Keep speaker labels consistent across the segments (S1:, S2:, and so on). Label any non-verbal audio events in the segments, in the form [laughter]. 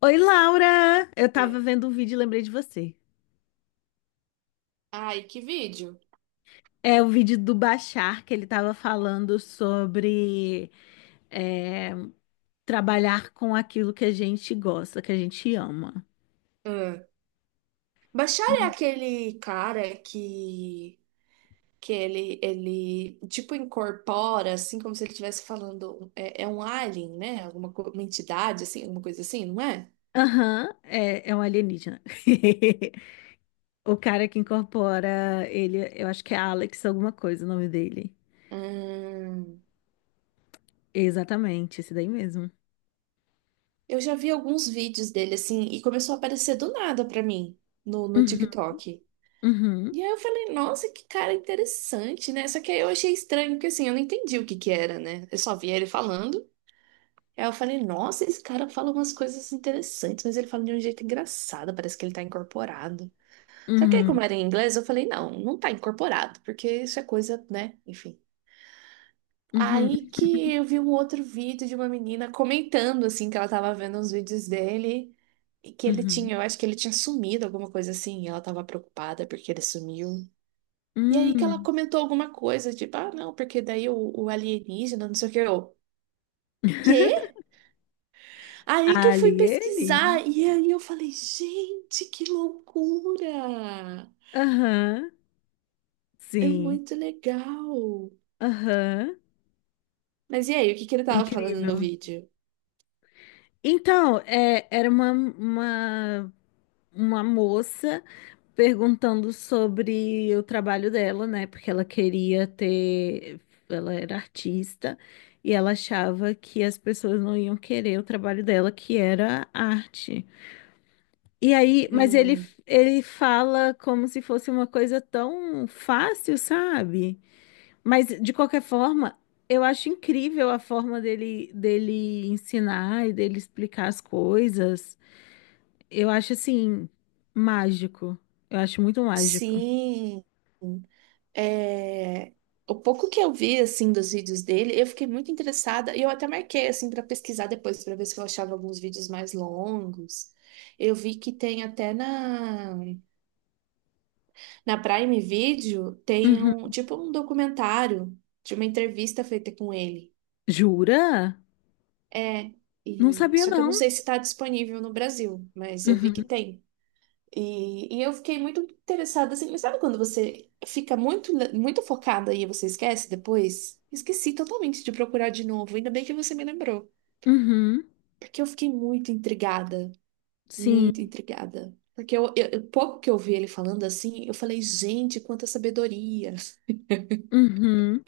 S1: Oi, Laura! Eu
S2: Foi.
S1: tava vendo um vídeo e lembrei de você.
S2: Ai, que vídeo.
S1: É o vídeo do Bashar, que ele tava falando sobre é, trabalhar com aquilo que a gente gosta, que a gente ama.
S2: Ah. Bashar é
S1: E-
S2: aquele cara que ele tipo incorpora assim como se ele estivesse falando é um alien, né? Uma entidade assim, alguma coisa assim, não é?
S1: Aham, é, é um alienígena. [laughs] O cara que incorpora ele, eu acho que é Alex, alguma coisa o nome dele.
S2: Hum,
S1: Exatamente, esse daí mesmo.
S2: eu já vi alguns vídeos dele assim e começou a aparecer do nada pra mim no
S1: Uhum,
S2: TikTok.
S1: uhum,
S2: E aí eu falei, nossa, que cara interessante, né? Só que aí eu achei estranho, porque assim, eu não entendi o que que era, né? Eu só via ele falando. Aí eu falei, nossa, esse cara fala umas coisas interessantes, mas ele fala de um jeito engraçado, parece que ele tá incorporado. Só que aí,
S1: uhum,
S2: como era em inglês, eu falei, não, não tá incorporado, porque isso é coisa, né? Enfim.
S1: uhum,
S2: Aí que eu vi um outro vídeo de uma menina comentando, assim, que ela tava vendo uns vídeos dele e que ele
S1: uhum.
S2: tinha, eu acho que ele tinha sumido, alguma coisa assim, e ela tava preocupada porque ele sumiu. E aí que ela
S1: Hum.
S2: comentou alguma coisa, tipo, ah, não, porque daí o alienígena, não sei o que, eu, quê? Aí que eu fui pesquisar
S1: Alienígena.
S2: e aí eu falei, gente, que loucura!
S1: Aham,
S2: É
S1: sim.
S2: muito legal.
S1: Aham,
S2: Mas e aí, o que que ele tava falando no
S1: incrível.
S2: vídeo?
S1: Então, era uma moça perguntando sobre o trabalho dela, né? Porque ela queria ter. Ela era artista e ela achava que as pessoas não iam querer o trabalho dela, que era arte. E aí,
S2: Hum,
S1: ele fala como se fosse uma coisa tão fácil, sabe? Mas de qualquer forma, eu acho incrível a forma dele ensinar e dele explicar as coisas. Eu acho assim mágico. Eu acho muito mágico.
S2: sim. É, o pouco que eu vi assim dos vídeos dele, eu fiquei muito interessada e eu até marquei assim para pesquisar depois para ver se eu achava alguns vídeos mais longos. Eu vi que tem até na Prime Video tem
S1: Uhum.
S2: um tipo um documentário de uma entrevista feita com ele.
S1: Jura?
S2: É,
S1: Não
S2: e
S1: sabia
S2: só que eu não
S1: não.
S2: sei se está disponível no Brasil, mas eu vi que
S1: Uhum.
S2: tem. E eu fiquei muito interessada assim, mas sabe quando você fica muito focada e você esquece depois? Esqueci totalmente de procurar de novo, ainda bem que você me lembrou,
S1: Uhum.
S2: porque eu fiquei muito intrigada, muito
S1: Sim.
S2: intrigada. Porque pouco que eu vi ele falando assim, eu falei, gente, quanta sabedoria.
S1: Uhum.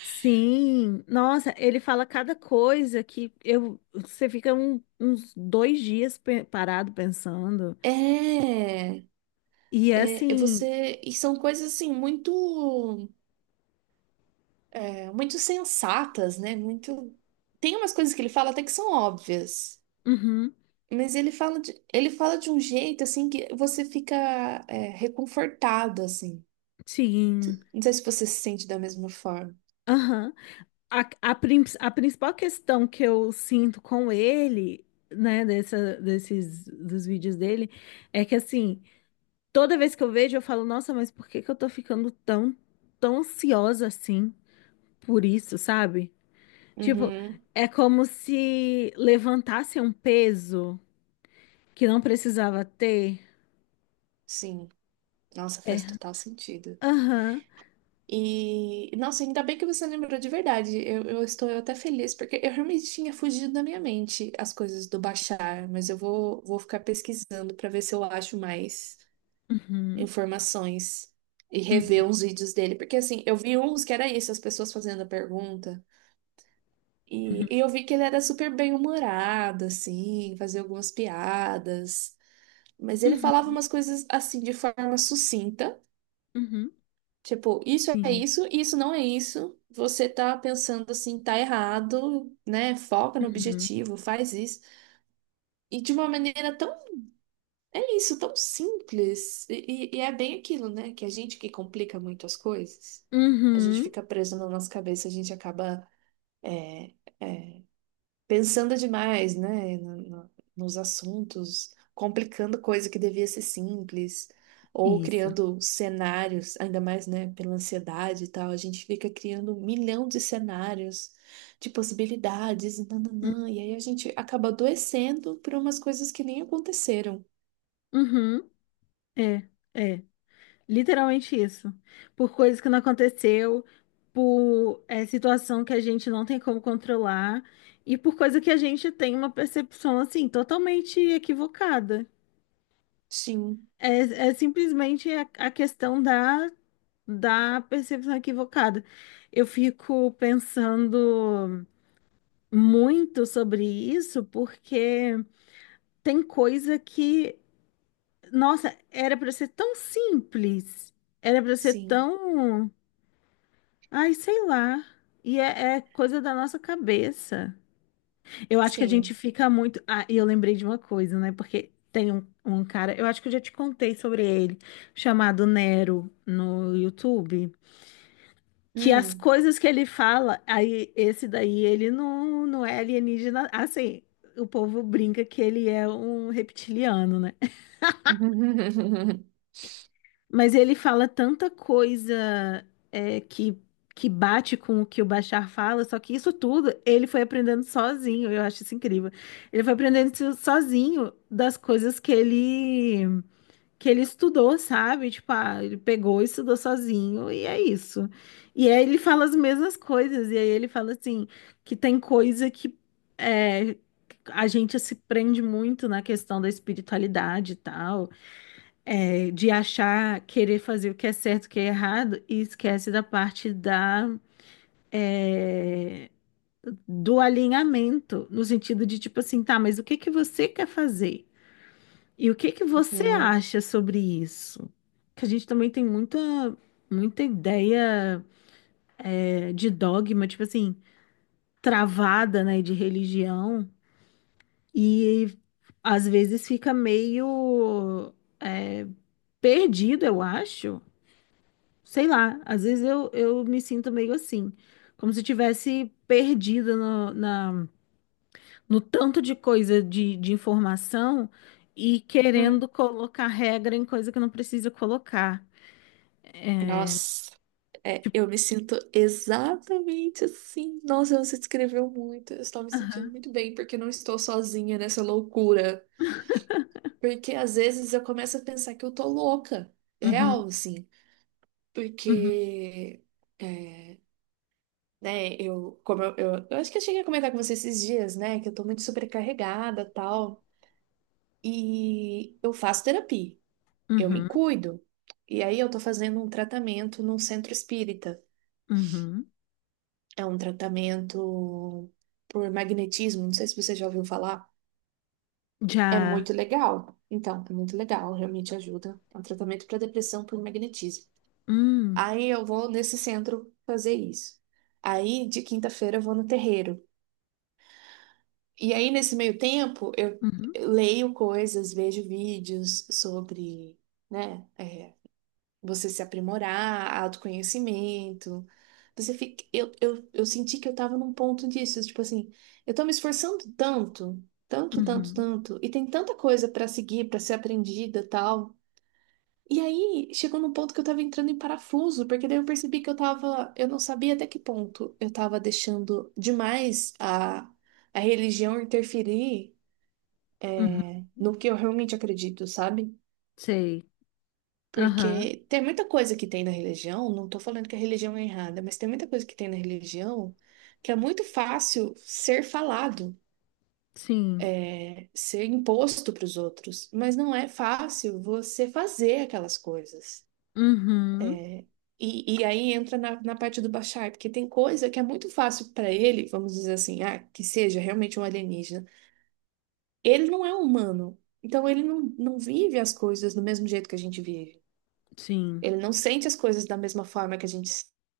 S1: Sim. Nossa, ele fala cada coisa que eu você fica uns dois dias parado pensando.
S2: É,
S1: E é
S2: é
S1: assim.
S2: você. E são coisas assim, muito. É, muito sensatas, né? Muito. Tem umas coisas que ele fala até que são óbvias,
S1: Uhum.
S2: mas ele fala de um jeito assim que você fica reconfortado, assim.
S1: Sim.
S2: Não sei se você se sente da mesma forma.
S1: Aham. A principal questão que eu sinto com ele, dos vídeos dele, é que assim, toda vez que eu vejo, eu falo, nossa, mas por que que eu tô ficando tão ansiosa assim por isso, sabe? Tipo,
S2: Uhum,
S1: é como se levantasse um peso que não precisava ter.
S2: sim. Nossa, faz total sentido.
S1: Aham.
S2: E, nossa, ainda bem que você lembrou de verdade. Eu estou até feliz, porque eu realmente tinha fugido da minha mente as coisas do Bashar, mas eu vou ficar pesquisando para ver se eu acho mais
S1: Uhum.
S2: informações e rever
S1: Uhum.
S2: uns vídeos dele, porque assim, eu vi uns que era isso, as pessoas fazendo a pergunta,
S1: Uhum.
S2: e eu vi que ele era super bem-humorado, assim, fazia algumas piadas, mas ele falava
S1: Uhum.
S2: umas coisas assim de forma sucinta,
S1: Uhum.
S2: tipo, isso é
S1: Sim.
S2: isso, isso não é isso. Você tá pensando assim, tá errado, né? Foca no
S1: Uhum.
S2: objetivo, faz isso. E de uma maneira tão, é isso, tão simples. E, e é bem aquilo, né? Que a gente que complica muito as coisas, a gente
S1: Uhum.
S2: fica preso na nossa cabeça, a gente acaba é, é, pensando demais, né? Nos assuntos, complicando coisa que devia ser simples, ou
S1: Isso.
S2: criando cenários, ainda mais, né? Pela ansiedade e tal, a gente fica criando um milhão de cenários, de possibilidades, e nananã, e aí a gente acaba adoecendo por umas coisas que nem aconteceram.
S1: Uhum. É. É. Literalmente isso. Por coisas que não aconteceu, por situação que a gente não tem como controlar e por coisa que a gente tem uma percepção assim totalmente equivocada.
S2: Sim.
S1: É, é simplesmente a questão da percepção equivocada. Eu fico pensando muito sobre isso porque tem coisa que, nossa, era para ser tão simples, era para ser
S2: Sim,
S1: tão Ai, sei lá. E é, é coisa da nossa cabeça. Eu acho que a gente
S2: sim.
S1: fica muito. Ah, e eu lembrei de uma coisa, né? Porque tem um cara, eu acho que eu já te contei sobre ele, chamado Nero no YouTube. Que as
S2: Hum.
S1: coisas que ele fala, aí esse daí, ele não, não é alienígena. Assim, o povo brinca que ele é um reptiliano, né?
S2: [laughs]
S1: Mas ele fala tanta coisa que bate com o que o Bashar fala, só que isso tudo ele foi aprendendo sozinho, eu acho isso incrível. Ele foi aprendendo isso sozinho das coisas que ele estudou, sabe? Tipo, ah, ele pegou e estudou sozinho e é isso. E aí ele fala as mesmas coisas, e aí ele fala assim, que tem coisa é, a gente se prende muito na questão da espiritualidade e tal de achar, querer fazer o que é certo, o que é errado, e esquece da parte é, do alinhamento, no sentido de tipo assim, tá, mas o que que você quer fazer? E o que que você acha sobre isso? Que a gente também tem muita ideia, de dogma, tipo assim, travada, né, de religião, e às vezes fica é, perdido, eu acho. Sei lá, às vezes eu me sinto meio assim, como se tivesse perdida no tanto de coisa de informação e querendo
S2: Hum.
S1: colocar regra em coisa que não precisa colocar.
S2: Nossa, é, eu me sinto exatamente assim. Nossa, você descreveu muito. Eu estou me sentindo
S1: Aham.
S2: muito bem porque eu não estou sozinha nessa loucura. Porque às vezes eu começo a pensar que eu tô louca.
S1: Uhum,
S2: Real, assim.
S1: uhum,
S2: Porque, é, né, eu acho que eu cheguei a comentar com você esses dias, né, que eu tô muito sobrecarregada tal. E eu faço terapia, eu me
S1: uhum,
S2: cuido. E aí eu tô fazendo um tratamento num centro espírita.
S1: uhum.
S2: É um tratamento por magnetismo, não sei se você já ouviu falar. É
S1: Já.
S2: muito legal. Então, é muito legal, realmente ajuda. É um tratamento para depressão por magnetismo.
S1: Hum.
S2: Aí eu vou nesse centro fazer isso. Aí de quinta-feira eu vou no terreiro. E aí nesse meio tempo eu
S1: uhum,
S2: leio coisas, vejo vídeos sobre, né, você se aprimorar, autoconhecimento. Você fica, eu senti que eu tava num ponto disso, tipo assim, eu tô me esforçando
S1: uhum,
S2: tanto, e tem tanta coisa pra seguir, pra ser aprendida, tal. E aí chegou num ponto que eu tava entrando em parafuso, porque daí eu percebi que eu tava, eu não sabia até que ponto eu tava deixando demais a religião interferir
S1: uhum.
S2: no que eu realmente acredito, sabe?
S1: Sei. Aham.
S2: Porque tem muita coisa que tem na religião, não estou falando que a religião é errada, mas tem muita coisa que tem na religião que é muito fácil ser falado,
S1: Sim.
S2: ser imposto para os outros, mas não é fácil você fazer aquelas coisas.
S1: Uhum,
S2: E aí entra na parte do Bashar, porque tem coisa que é muito fácil para ele, vamos dizer assim, ah, que seja realmente um alienígena. Ele não é humano, então ele não vive as coisas do mesmo jeito que a gente vive.
S1: sim.
S2: Ele não sente as coisas da mesma forma que a gente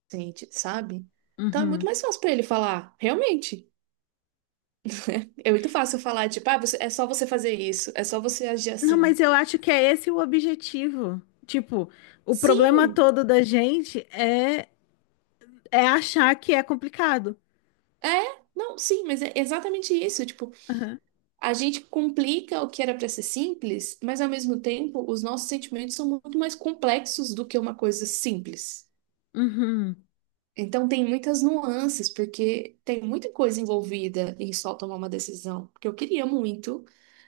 S2: sente, sabe? Então é muito
S1: Uhum.
S2: mais fácil pra ele falar, realmente. É muito fácil falar, tipo, ah, você, é só você fazer isso, é só você agir
S1: Não,
S2: assim.
S1: mas eu acho que é esse o objetivo. Tipo, o problema
S2: Sim,
S1: todo da gente é achar que é complicado.
S2: é, não, sim, mas é exatamente isso. Tipo,
S1: Aham.
S2: a gente complica o que era pra ser simples, mas ao mesmo tempo os nossos sentimentos são muito mais complexos do que uma coisa simples.
S1: Uhum.
S2: Então tem muitas nuances, porque tem muita coisa envolvida em só tomar uma decisão. Porque eu queria muito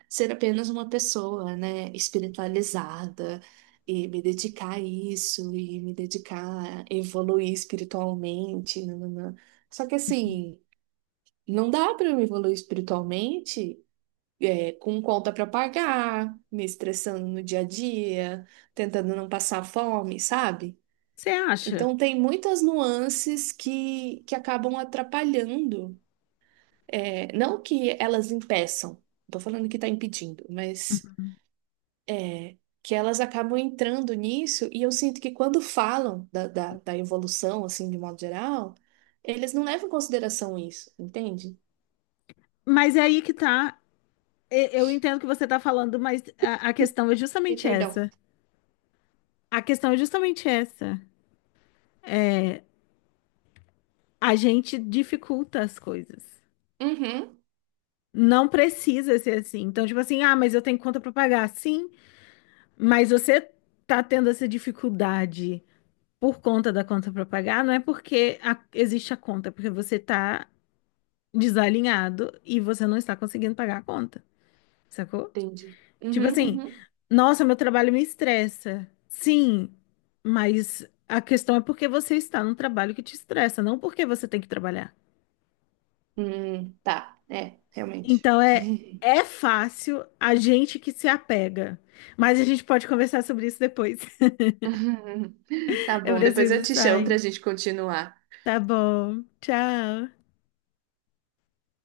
S2: ser apenas uma pessoa, né, espiritualizada e me dedicar a isso e me dedicar a evoluir espiritualmente, nananã. Só que assim, não dá para eu evoluir espiritualmente com conta para pagar, me estressando no dia a dia, tentando não passar fome, sabe?
S1: Você acha?
S2: Então, tem muitas nuances que acabam atrapalhando. É, não que elas impeçam, estou falando que está impedindo, mas
S1: Uhum.
S2: que elas acabam entrando nisso. E eu sinto que quando falam da evolução, assim, de modo geral, eles não levam em consideração isso, entende?
S1: Mas é aí que tá. Eu entendo o que você tá falando, mas a questão é
S2: E
S1: justamente
S2: perdão.
S1: essa. A questão é justamente essa. A gente dificulta as coisas.
S2: Uhum,
S1: Não precisa ser assim. Então, tipo assim, ah, mas eu tenho conta pra pagar. Sim, mas você tá tendo essa dificuldade por conta da conta para pagar, não é porque existe a conta, é porque você tá desalinhado e você não está conseguindo pagar a conta, sacou?
S2: entendi.
S1: Tipo
S2: Uhum,
S1: assim,
S2: uhum.
S1: nossa, meu trabalho me estressa. Sim, mas a questão é porque você está num trabalho que te estressa, não porque você tem que trabalhar.
S2: Tá, é, realmente.
S1: Então
S2: [laughs]
S1: é fácil a gente que se apega, mas a gente pode conversar sobre isso depois. [laughs]
S2: Tá
S1: Eu
S2: bom, depois eu
S1: preciso
S2: te chamo para a
S1: sair.
S2: gente continuar.
S1: Tá bom. Tchau.